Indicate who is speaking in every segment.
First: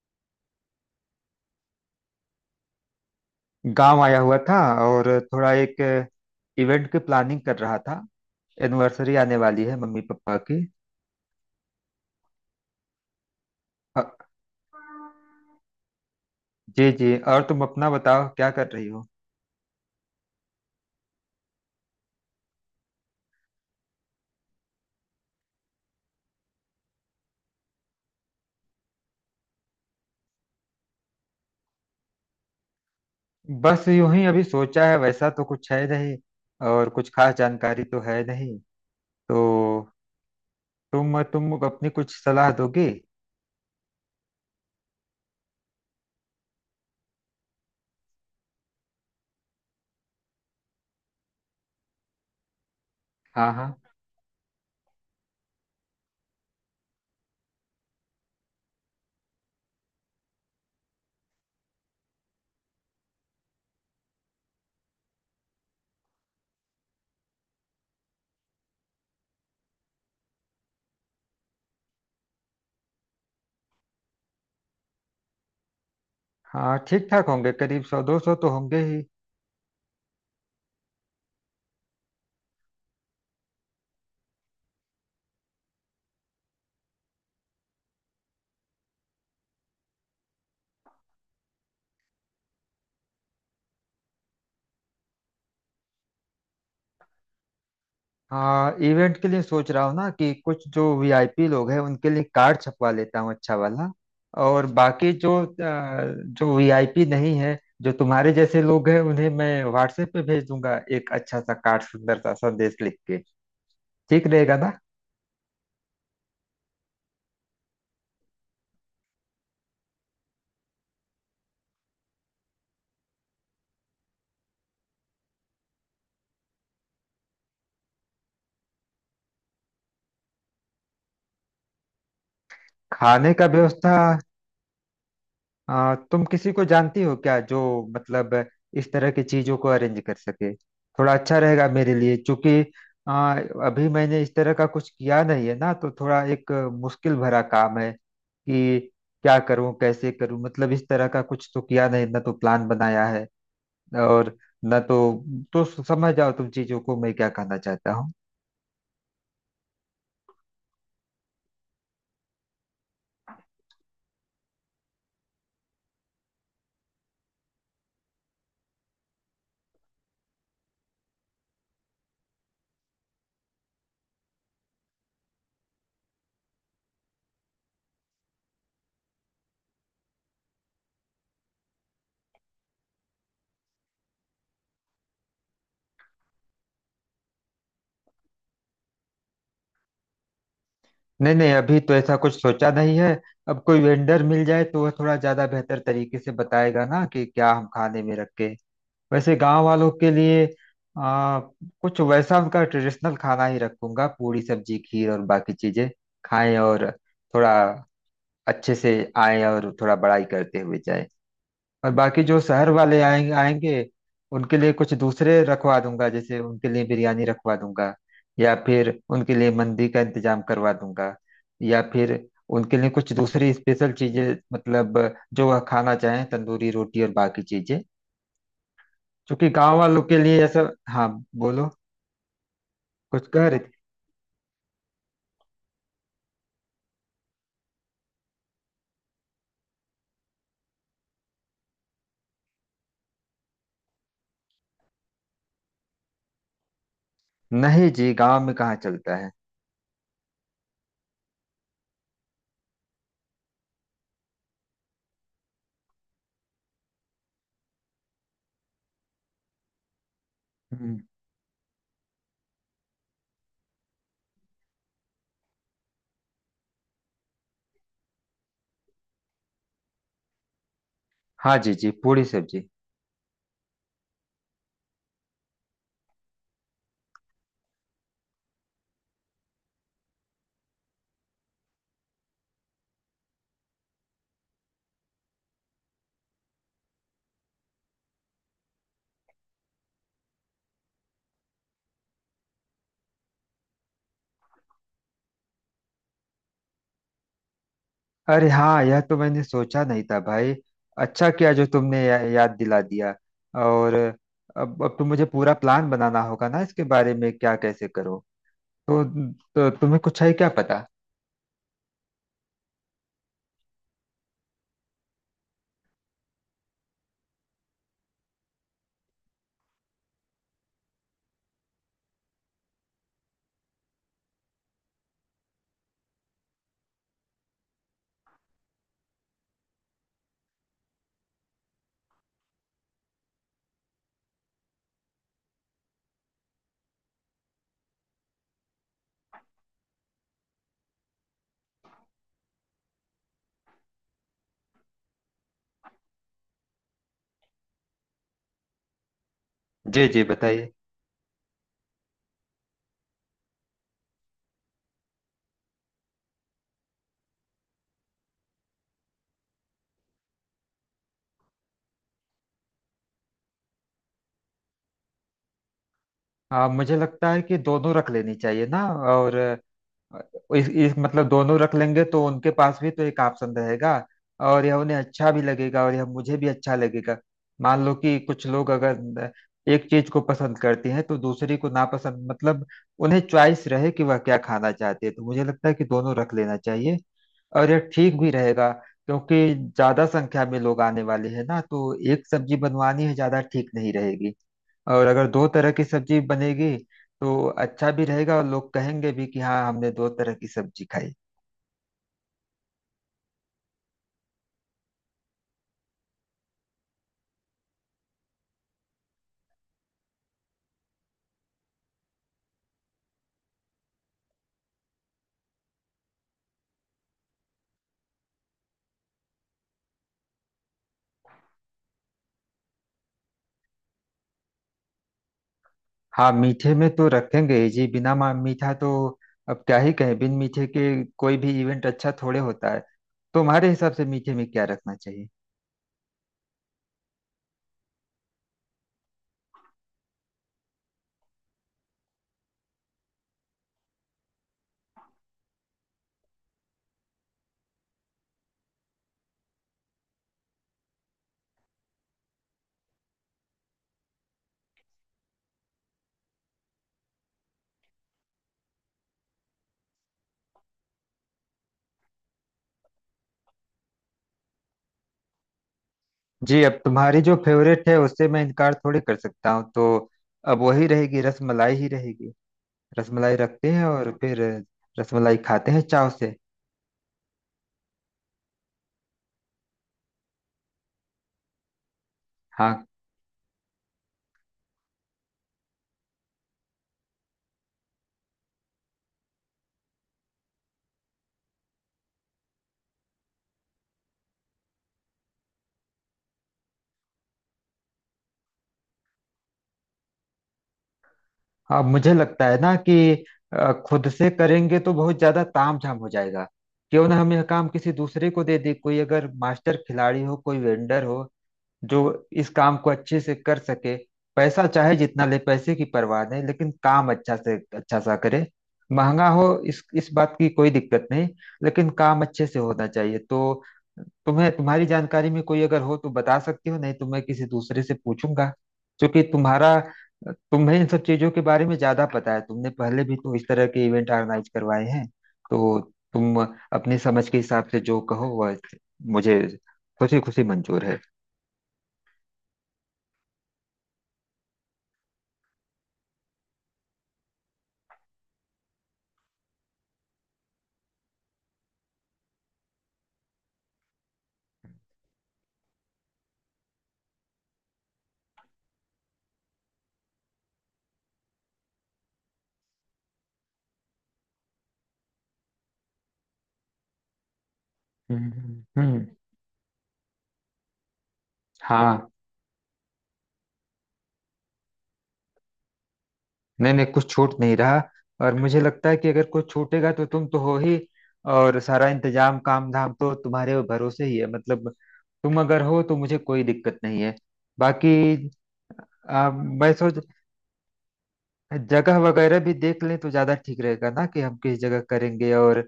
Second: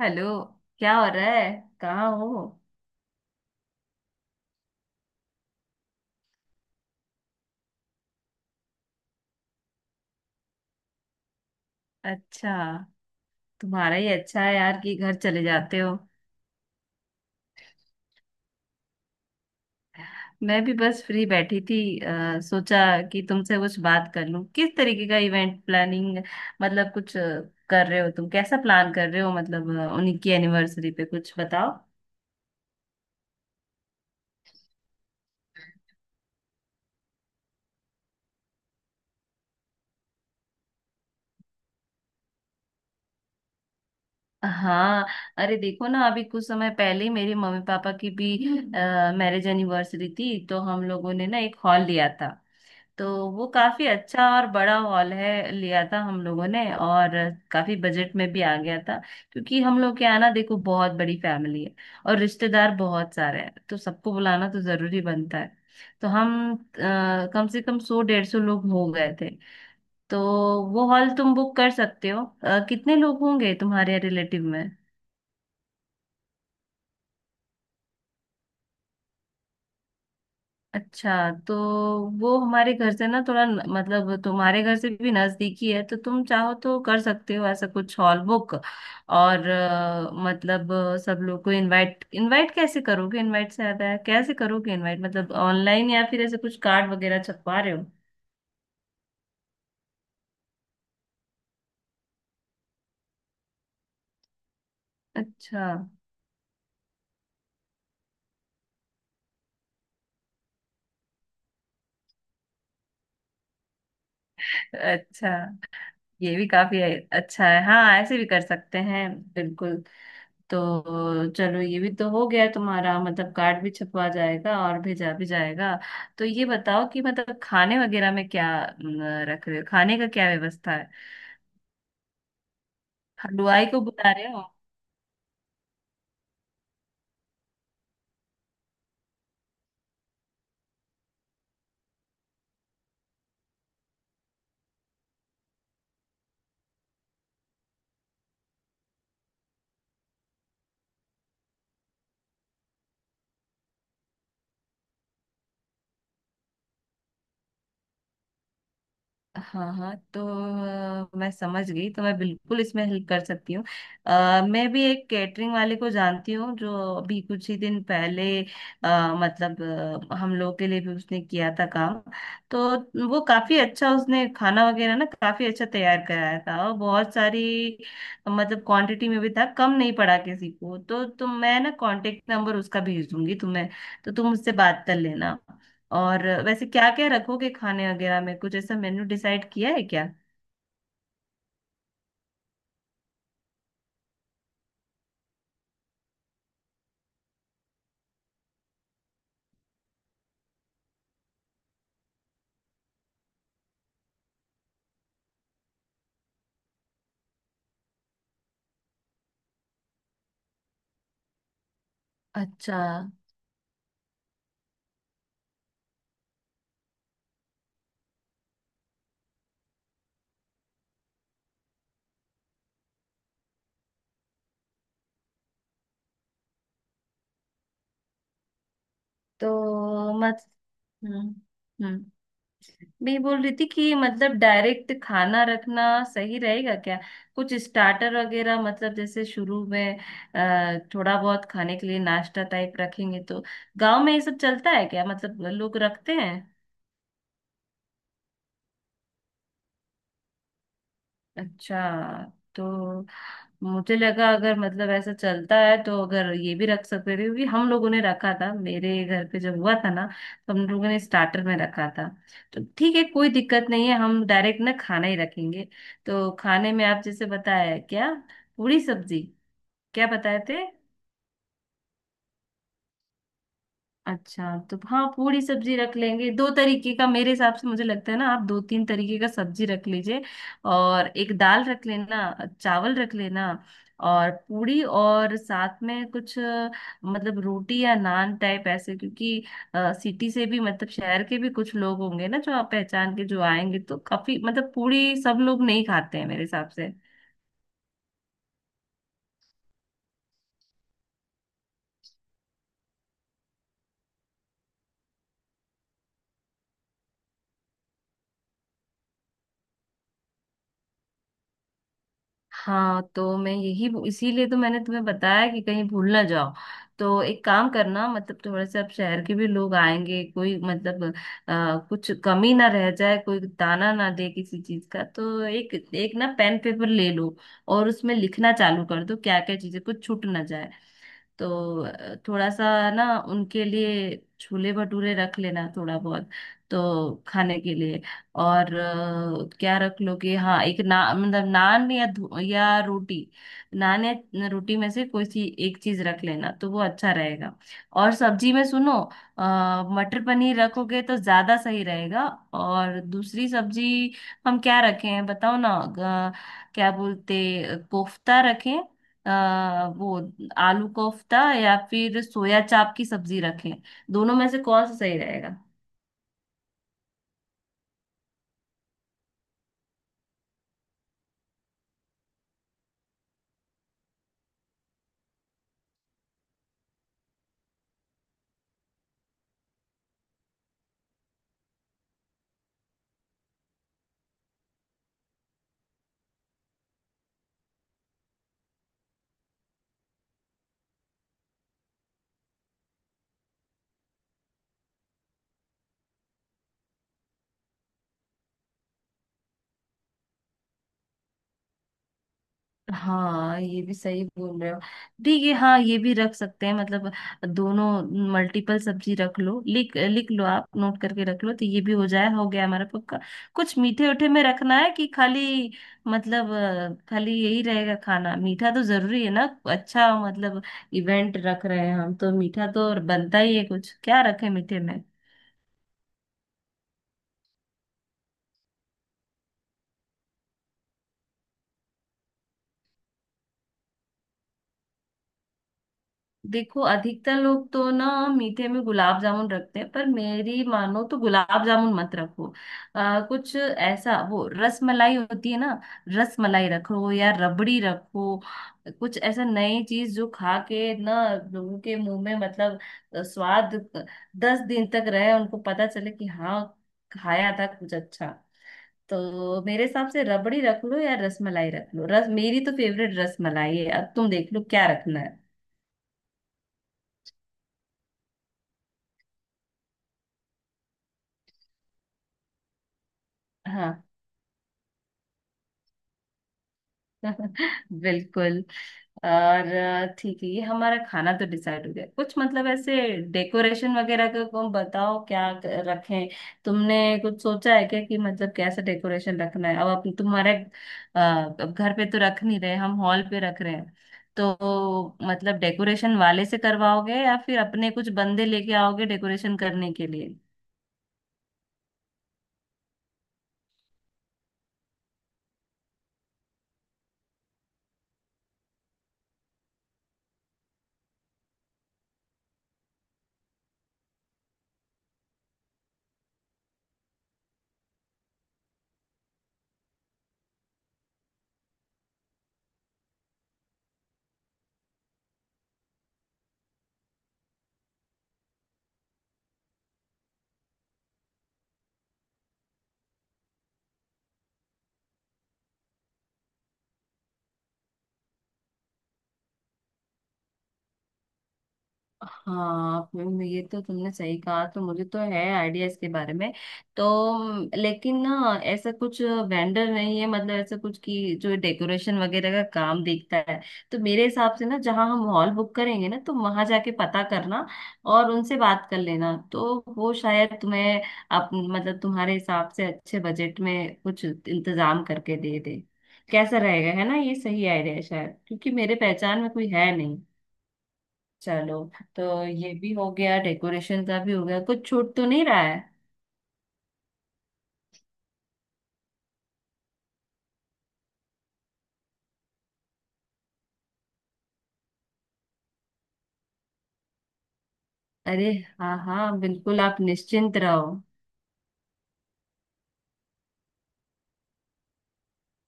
Speaker 1: Hello. क्या हो रहा है? कहाँ हो?
Speaker 2: गांव आया हुआ था। और थोड़ा एक इवेंट की प्लानिंग कर रहा था। एनिवर्सरी आने वाली है मम्मी पापा की।
Speaker 1: अच्छा। तुम्हारा
Speaker 2: अ,
Speaker 1: ही अच्छा है यार कि घर चले जाते हो।
Speaker 2: जी जी, और तुम अपना बताओ क्या कर रही हो।
Speaker 1: मैं भी बस फ्री बैठी थी, सोचा कि तुमसे कुछ बात कर लूं किस तरीके का इवेंट प्लानिंग मतलब कुछ कर रहे हो तुम। कैसा प्लान कर रहे हो, मतलब उनकी एनिवर्सरी पे कुछ बताओ।
Speaker 2: बस यूं ही अभी सोचा है, वैसा तो कुछ है नहीं। और कुछ खास जानकारी तो है नहीं, तो तुम अपनी कुछ सलाह दोगे।
Speaker 1: हाँ, अरे देखो ना, अभी कुछ समय पहले ही मेरे मम्मी पापा की भी मैरिज एनिवर्सरी थी, तो हम लोगों ने ना एक हॉल लिया था। तो वो
Speaker 2: हाँ हाँ।
Speaker 1: काफी अच्छा और बड़ा हॉल है, लिया था हम लोगों ने, और काफी बजट में भी आ गया था। क्योंकि हम लोग के यहाँ ना देखो बहुत बड़ी फैमिली है, और रिश्तेदार बहुत सारे हैं, तो सबको बुलाना तो जरूरी बनता है। तो हम कम से कम सौ 150 लोग हो गए थे। तो वो हॉल तुम बुक कर सकते हो। कितने लोग होंगे तुम्हारे रिलेटिव में?
Speaker 2: हाँ ठीक ठाक होंगे, करीब 100 200 तो होंगे ही।
Speaker 1: अच्छा, तो वो हमारे घर से ना थोड़ा मतलब तुम्हारे घर से भी नजदीकी है, तो तुम चाहो तो कर सकते हो ऐसा कुछ हॉल बुक। और मतलब सब लोग को इनवाइट इनवाइट कैसे करोगे, इनवाइट से ज्यादा है कैसे करोगे इनवाइट, मतलब ऑनलाइन या फिर ऐसे कुछ कार्ड वगैरह छपवा रहे हो?
Speaker 2: हाँ इवेंट के लिए सोच रहा हूँ ना, कि कुछ जो वीआईपी लोग हैं उनके लिए कार्ड छपवा लेता हूँ अच्छा वाला। और बाकी जो
Speaker 1: अच्छा।
Speaker 2: जो वीआईपी नहीं है, जो तुम्हारे जैसे लोग हैं, उन्हें मैं व्हाट्सएप पे भेज दूंगा एक अच्छा सा कार्ड, सुंदर सा संदेश लिख के। ठीक रहेगा ना।
Speaker 1: अच्छा, ये भी काफी अच्छा है। हाँ, ऐसे भी कर सकते हैं, बिल्कुल। तो चलो ये भी तो हो गया तुम्हारा, मतलब कार्ड भी छपवा जाएगा और भेजा भी जाएगा। तो ये बताओ कि मतलब खाने वगैरह में क्या रख रहे हो, खाने का क्या व्यवस्था है?
Speaker 2: खाने का
Speaker 1: हलवाई को
Speaker 2: व्यवस्था।
Speaker 1: बुला रहे हो?
Speaker 2: तुम किसी को जानती हो क्या, जो मतलब इस तरह की चीजों को अरेंज कर सके। थोड़ा अच्छा रहेगा मेरे लिए, क्योंकि आ, अभी मैंने इस तरह का कुछ किया नहीं है ना, तो थोड़ा एक मुश्किल भरा काम है कि क्या करूं कैसे करूं। मतलब इस तरह का कुछ तो किया नहीं ना, तो प्लान बनाया है और ना तो समझ जाओ तुम चीजों को, मैं क्या कहना चाहता हूँ।
Speaker 1: हाँ हाँ, तो मैं समझ गई, तो मैं बिल्कुल इसमें हेल्प कर सकती हूँ। मैं भी एक कैटरिंग वाले को जानती हूँ, जो अभी कुछ ही दिन पहले मतलब हम लोग के लिए भी उसने किया था काम। तो वो काफी अच्छा, उसने खाना वगैरह ना काफी अच्छा तैयार कराया था, और बहुत सारी मतलब क्वांटिटी में भी था, कम नहीं पड़ा किसी को। तो तुम, मैं ना कांटेक्ट नंबर उसका भेज दूंगी तुम्हें, तो तुम उससे बात कर लेना। और वैसे क्या क्या रखोगे खाने वगैरह में, कुछ ऐसा मेन्यू डिसाइड किया है क्या?
Speaker 2: नहीं नहीं, अभी तो ऐसा कुछ सोचा नहीं है। अब कोई वेंडर मिल जाए तो वह थोड़ा ज्यादा बेहतर तरीके से बताएगा ना कि क्या हम खाने में रखें। वैसे गांव वालों के लिए आ, कुछ वैसा उनका ट्रेडिशनल खाना ही रखूंगा, पूरी सब्जी खीर और बाकी चीजें खाएं, और थोड़ा अच्छे से आए और थोड़ा बड़ाई करते हुए जाए। और बाकी जो शहर
Speaker 1: अच्छा।
Speaker 2: वाले आएंगे आएंगे, उनके लिए कुछ दूसरे रखवा दूंगा। जैसे उनके लिए बिरयानी रखवा दूंगा, या फिर उनके लिए मंदी का इंतजाम करवा दूंगा, या फिर उनके लिए कुछ दूसरी स्पेशल चीजें, मतलब जो वह खाना चाहें, तंदूरी रोटी और बाकी चीजें। क्योंकि गांव वालों
Speaker 1: तो
Speaker 2: के
Speaker 1: मत,
Speaker 2: लिए ऐसा। हाँ।
Speaker 1: हम्म,
Speaker 2: बोलो,
Speaker 1: हम्म। मैं ये
Speaker 2: कुछ
Speaker 1: बोल
Speaker 2: कह
Speaker 1: रही
Speaker 2: रहे
Speaker 1: थी
Speaker 2: थे।
Speaker 1: कि मतलब डायरेक्ट खाना रखना सही रहेगा क्या? कुछ स्टार्टर वगैरह, मतलब जैसे शुरू में थोड़ा बहुत खाने के लिए नाश्ता टाइप रखेंगे तो। गांव में ये सब चलता है क्या, मतलब लोग रखते हैं?
Speaker 2: नहीं जी, गांव में कहाँ चलता है।
Speaker 1: अच्छा, तो मुझे लगा अगर मतलब ऐसा चलता है, तो अगर ये भी रख सकते थे, क्योंकि हम लोगों ने रखा था मेरे घर पे जब हुआ था ना। तो हम लोगों ने
Speaker 2: हम्म।
Speaker 1: स्टार्टर में रखा था। तो ठीक है, कोई दिक्कत नहीं है, हम डायरेक्ट ना खाना ही रखेंगे। तो खाने में आप जैसे बताया क्या, पूरी सब्जी, क्या बताए थे?
Speaker 2: हाँ जी जी, पूरी सब्जी।
Speaker 1: अच्छा, तो हाँ पूरी सब्जी रख लेंगे दो तरीके का। मेरे हिसाब से मुझे लगता है ना, आप दो तीन तरीके का सब्जी रख लीजिए। और एक दाल रख लेना, चावल रख लेना, और पूरी, और साथ में कुछ मतलब रोटी या नान टाइप ऐसे। क्योंकि सिटी से भी, मतलब शहर के भी कुछ लोग होंगे ना जो आप पहचान के जो आएंगे, तो काफी मतलब पूरी सब लोग नहीं खाते हैं मेरे हिसाब से।
Speaker 2: अरे हाँ, यह तो मैंने सोचा नहीं था भाई। अच्छा किया जो तुमने याद दिला दिया। और अब तो मुझे पूरा प्लान बनाना होगा ना, इसके बारे में क्या कैसे करो। तो तुम्हें कुछ है क्या पता।
Speaker 1: हाँ, तो मैं यही, इसीलिए तो मैंने तुम्हें बताया कि कहीं भूल ना जाओ। तो एक काम करना, मतलब थोड़े से अब शहर के भी लोग आएंगे, कोई मतलब कुछ कमी ना रह जाए, कोई ताना ना दे किसी चीज का, तो एक एक ना पेन पेपर ले लो, और उसमें लिखना चालू कर दो क्या क्या चीजें, कुछ छूट ना जाए। तो थोड़ा सा ना उनके लिए छोले भटूरे रख लेना थोड़ा बहुत, तो खाने के लिए। और क्या रख लोगे, हाँ एक ना मतलब नान या या रोटी। नान या रोटी में से कोई सी एक चीज रख लेना, तो वो अच्छा रहेगा। और सब्जी में सुनो अ,
Speaker 2: जी जी
Speaker 1: मटर पनीर
Speaker 2: बताइए।
Speaker 1: रखोगे तो ज्यादा सही रहेगा। और दूसरी सब्जी हम क्या रखें, बताओ ना क्या बोलते, कोफ्ता रखें? वो आलू कोफ्ता या फिर सोया चाप की सब्जी रखें? दोनों में से कौन सा सही रहेगा?
Speaker 2: मुझे लगता है कि दोनों रख लेनी चाहिए ना। और इस मतलब दोनों रख लेंगे तो उनके पास भी तो एक ऑप्शन रहेगा। और यह उन्हें अच्छा भी लगेगा और यह मुझे भी अच्छा लगेगा। मान लो कि कुछ लोग अगर एक चीज को पसंद करते हैं तो दूसरी को नापसंद। मतलब उन्हें चॉइस रहे कि वह क्या खाना चाहते हैं, तो मुझे लगता है कि दोनों रख लेना चाहिए। और यह ठीक भी रहेगा, क्योंकि ज्यादा संख्या में लोग आने वाले हैं ना, तो एक सब्जी बनवानी है ज्यादा ठीक नहीं रहेगी। और अगर दो तरह की सब्जी बनेगी तो अच्छा भी रहेगा, और लोग कहेंगे भी कि हाँ हमने दो तरह की सब्जी खाई।
Speaker 1: हाँ, ये भी सही बोल रहे हो, ठीक है, हाँ ये भी रख सकते हैं मतलब दोनों। मल्टीपल सब्जी रख लो, लिख लिख लो, आप नोट करके रख लो, तो ये भी हो जाए, हो गया हमारा पक्का। कुछ मीठे उठे में रखना है कि खाली, मतलब खाली यही रहेगा खाना? मीठा तो जरूरी है ना। अच्छा, मतलब इवेंट रख रहे हैं हम तो मीठा तो और बनता ही है, कुछ क्या रखें मीठे में?
Speaker 2: हाँ मीठे में तो रखेंगे ही जी, बिना मीठा तो अब क्या ही कहें, बिन मीठे के कोई भी इवेंट अच्छा थोड़े होता है। तुम्हारे हिसाब से मीठे में क्या रखना चाहिए।
Speaker 1: देखो अधिकतर लोग तो ना मीठे में गुलाब जामुन रखते हैं, पर मेरी मानो तो गुलाब जामुन मत रखो। कुछ ऐसा, वो रस मलाई होती है ना, रस मलाई रखो या रबड़ी रखो। कुछ ऐसा नई चीज जो खा के ना लोगों के मुंह में, मतलब स्वाद 10 दिन तक रहे, उनको पता चले कि हाँ खाया था कुछ अच्छा। तो मेरे हिसाब से रबड़ी रख लो या रस मलाई रख लो, रस मेरी तो फेवरेट रस मलाई है, अब तुम देख लो क्या रखना है।
Speaker 2: जी, अब तुम्हारी जो फेवरेट है उससे मैं इनकार थोड़ी कर सकता हूँ, तो अब वही रहेगी, रसमलाई ही रहेगी। रसमलाई रखते हैं,
Speaker 1: हाँ
Speaker 2: और फिर रसमलाई खाते हैं चाव से।
Speaker 1: बिल्कुल। और ठीक है, ये हमारा खाना तो डिसाइड हो गया कुछ मतलब
Speaker 2: हाँ
Speaker 1: ऐसे। डेकोरेशन वगैरह का को बताओ क्या रखें। तुमने कुछ सोचा है क्या कि मतलब कैसा डेकोरेशन रखना है? अब अपन तुम्हारे अ, अब घर पे तो रख नहीं रहे, हम हॉल पे रख रहे हैं। तो मतलब डेकोरेशन वाले से करवाओगे या फिर अपने कुछ बंदे लेके आओगे डेकोरेशन करने के लिए?
Speaker 2: हाँ मुझे लगता है ना कि खुद से करेंगे तो बहुत ज्यादा ताम झाम हो जाएगा। क्यों ना हम यह काम किसी दूसरे को दे दें, कोई अगर मास्टर खिलाड़ी हो, कोई वेंडर हो जो इस काम को अच्छे से कर सके। पैसा चाहे जितना ले, पैसे की परवाह नहीं, लेकिन काम अच्छा से अच्छा सा करे। महंगा हो, इस बात की कोई दिक्कत नहीं, लेकिन काम अच्छे से होना चाहिए। तो तुम्हें, तुम्हारी जानकारी में कोई अगर हो तो बता सकती हो, नहीं तो मैं किसी दूसरे से पूछूंगा। क्योंकि तुम्हारा, तुम्हें इन सब चीजों के बारे में ज्यादा पता है, तुमने पहले भी तो इस तरह के इवेंट ऑर्गेनाइज करवाए हैं। तो तुम अपनी समझ के हिसाब से जो कहो वह मुझे खुशी खुशी मंजूर है।
Speaker 1: हाँ फिल्म, ये तो तुमने सही कहा, तो मुझे तो है आइडिया इसके बारे में। तो लेकिन ना ऐसा कुछ वेंडर नहीं है, मतलब ऐसा कुछ कि जो डेकोरेशन वगैरह का काम देखता है। तो मेरे हिसाब से ना जहाँ हम हॉल बुक करेंगे ना, तो वहां जाके पता करना और उनसे बात कर लेना, तो वो शायद तुम्हें मतलब तुम्हारे हिसाब से अच्छे बजट में कुछ इंतजाम करके दे दे। कैसा रहेगा, है ना, ये सही आइडिया है
Speaker 2: हम्म,
Speaker 1: शायद, क्योंकि मेरे
Speaker 2: हम्म।
Speaker 1: पहचान में कोई है। चलो,
Speaker 2: हाँ।
Speaker 1: तो ये भी हो गया, डेकोरेशन का भी हो गया, कुछ छूट तो नहीं रहा है?
Speaker 2: नहीं नहीं, कुछ छूट नहीं रहा। और मुझे लगता है कि अगर कुछ छूटेगा तो तुम तो हो ही। और सारा इंतजाम काम धाम तो तुम्हारे भरोसे ही है, मतलब तुम अगर हो तो मुझे कोई दिक्कत नहीं है। बाकी
Speaker 1: अरे, हाँ हाँ
Speaker 2: मैं
Speaker 1: बिल्कुल, आप
Speaker 2: सोच,
Speaker 1: निश्चिंत रहो।
Speaker 2: जगह वगैरह भी देख लें तो ज्यादा ठीक रहेगा ना, कि हम किस जगह करेंगे और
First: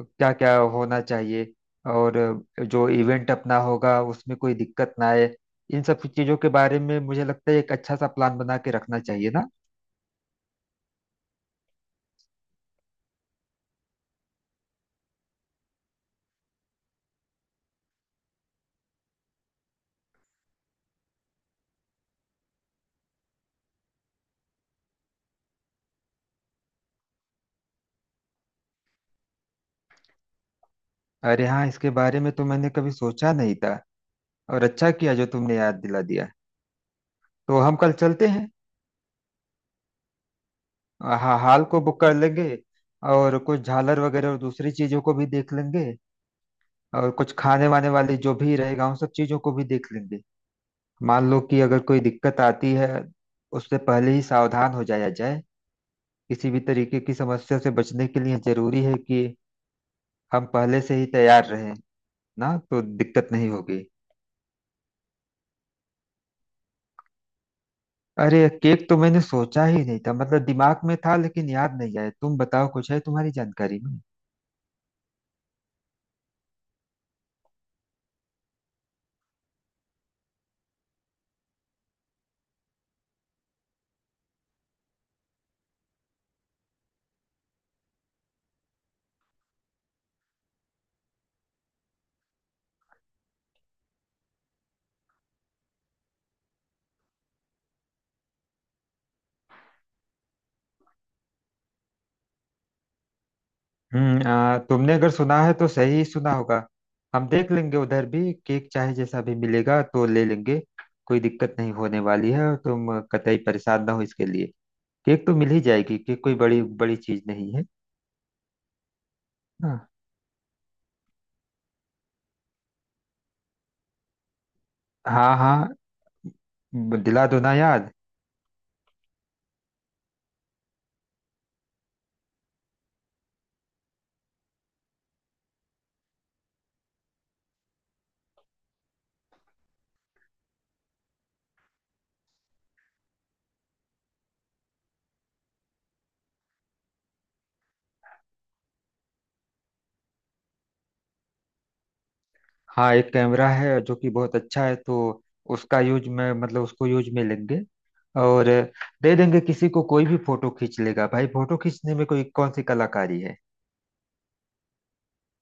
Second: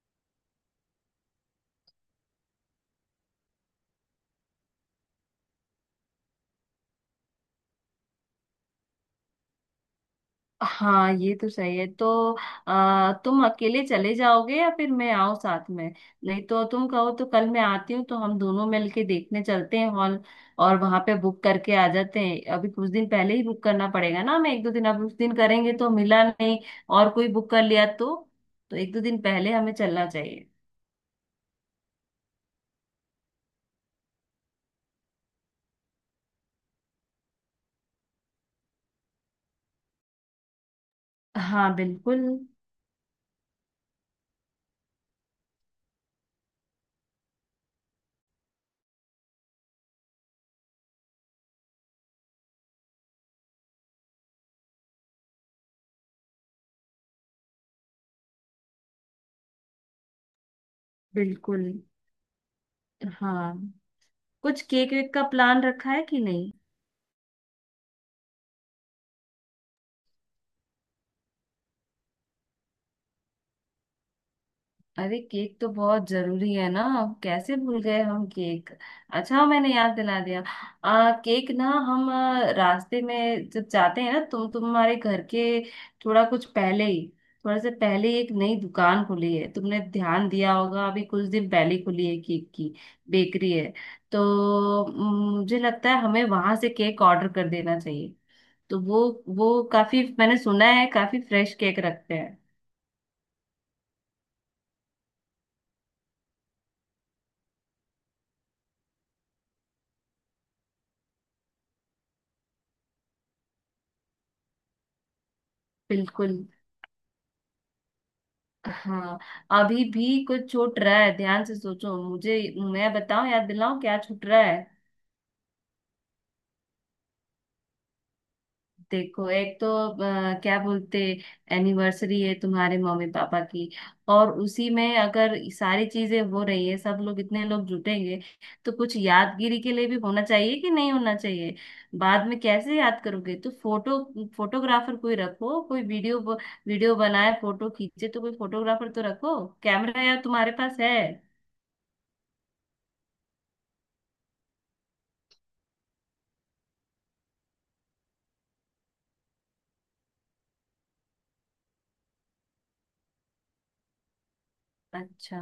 Speaker 2: क्या क्या होना चाहिए। और जो इवेंट अपना होगा उसमें कोई दिक्कत ना आए। इन सब चीजों के बारे में मुझे लगता है एक अच्छा सा प्लान बना के रखना चाहिए ना।
Speaker 1: हाँ, ये तो सही है, तो तुम अकेले चले जाओगे या फिर मैं आऊँ साथ में? नहीं, तो तुम कहो तो कल मैं आती हूँ, तो हम दोनों मिलके देखने चलते हैं हॉल, और वहां पे बुक करके आ जाते हैं। अभी कुछ दिन पहले ही बुक करना पड़ेगा ना हमें, एक दो दिन। अब उस दिन करेंगे तो मिला नहीं, और कोई बुक कर लिया तो एक दो दिन पहले हमें चलना चाहिए।
Speaker 2: अरे हाँ, इसके बारे में तो मैंने कभी सोचा नहीं था, और अच्छा किया जो तुमने याद दिला दिया। तो हम कल चलते हैं, हाल
Speaker 1: हाँ
Speaker 2: को बुक कर
Speaker 1: बिल्कुल।
Speaker 2: लेंगे। और कुछ झालर वगैरह और दूसरी चीजों को भी देख लेंगे। और कुछ खाने वाने वाली जो भी रहेगा उन सब चीजों को भी देख लेंगे। मान लो कि अगर कोई दिक्कत आती है, उससे पहले ही सावधान हो जाया जाए। किसी भी तरीके की समस्या से बचने के लिए जरूरी है कि हम पहले से ही तैयार
Speaker 1: बिल्कुल
Speaker 2: रहें। ना तो दिक्कत नहीं
Speaker 1: हाँ।
Speaker 2: होगी।
Speaker 1: कुछ केक वेक का प्लान रखा है कि नहीं?
Speaker 2: अरे केक तो मैंने सोचा ही नहीं था, मतलब दिमाग में था लेकिन याद नहीं आया। तुम बताओ, कुछ है तुम्हारी जानकारी में।
Speaker 1: अरे केक तो बहुत जरूरी है ना, अब कैसे भूल गए हम केक, अच्छा मैंने याद दिला दिया। केक ना हम रास्ते में जब जाते हैं ना तुम तुम्हारे घर के थोड़ा कुछ पहले ही, थोड़ा से पहले ही एक नई दुकान खुली है, तुमने ध्यान दिया होगा, अभी कुछ दिन पहले ही खुली है, केक की बेकरी है। तो मुझे लगता है हमें वहां से केक ऑर्डर कर देना चाहिए। तो वो काफी, मैंने सुना है काफी फ्रेश केक रखते हैं।
Speaker 2: हम्म। तुमने अगर सुना है तो सही ही सुना होगा। हम देख लेंगे उधर भी, केक चाहे जैसा भी मिलेगा तो ले लेंगे। कोई दिक्कत नहीं होने वाली है, और तुम कतई परेशान ना हो इसके लिए। केक तो मिल ही जाएगी, केक कोई
Speaker 1: बिल्कुल।
Speaker 2: बड़ी बड़ी चीज नहीं है।
Speaker 1: हाँ।
Speaker 2: हाँ
Speaker 1: अभी भी कुछ छूट रहा है, ध्यान से सोचो, मुझे मैं बताऊं, याद दिलाऊं क्या छूट रहा है?
Speaker 2: हाँ। हाँ दिला दो ना याद।
Speaker 1: देखो, एक तो क्या बोलते, एनिवर्सरी है तुम्हारे मम्मी पापा की, और उसी में अगर सारी चीजें हो रही है, सब लोग इतने लोग जुटेंगे, तो कुछ यादगिरी के लिए भी होना चाहिए कि नहीं होना चाहिए? बाद में कैसे याद करोगे, तो फोटो, फोटोग्राफर कोई रखो, कोई वीडियो, वीडियो बनाए, फोटो खींचे, तो कोई फोटोग्राफर तो रखो। कैमरा यार तुम्हारे पास है?
Speaker 2: हाँ एक कैमरा है जो कि बहुत अच्छा है, तो उसका यूज में मतलब उसको यूज में लेंगे। और दे देंगे किसी को, कोई भी फोटो खींच लेगा भाई। फोटो खींचने में कोई कौन सी कलाकारी है।
Speaker 1: अच्छा,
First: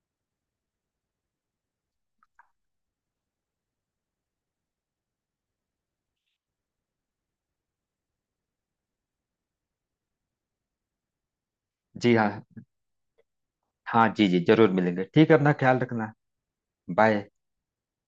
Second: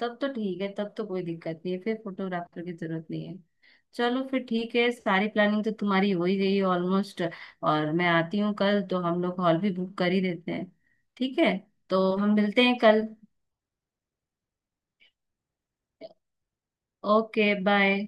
Speaker 1: तब तो ठीक है, तब तो कोई दिक्कत नहीं है, फिर फोटोग्राफर की जरूरत नहीं है। चलो फिर ठीक है, सारी प्लानिंग तो तुम्हारी हो ही गई है ऑलमोस्ट, और मैं आती हूँ कल, तो हम लोग हॉल भी बुक कर ही देते हैं। ठीक है,
Speaker 2: जी
Speaker 1: तो हम
Speaker 2: हाँ।
Speaker 1: मिलते हैं कल।
Speaker 2: हाँ जी जी, जरूर मिलेंगे। ठीक है, अपना ख्याल रखना। बाय।
Speaker 1: Okay bye.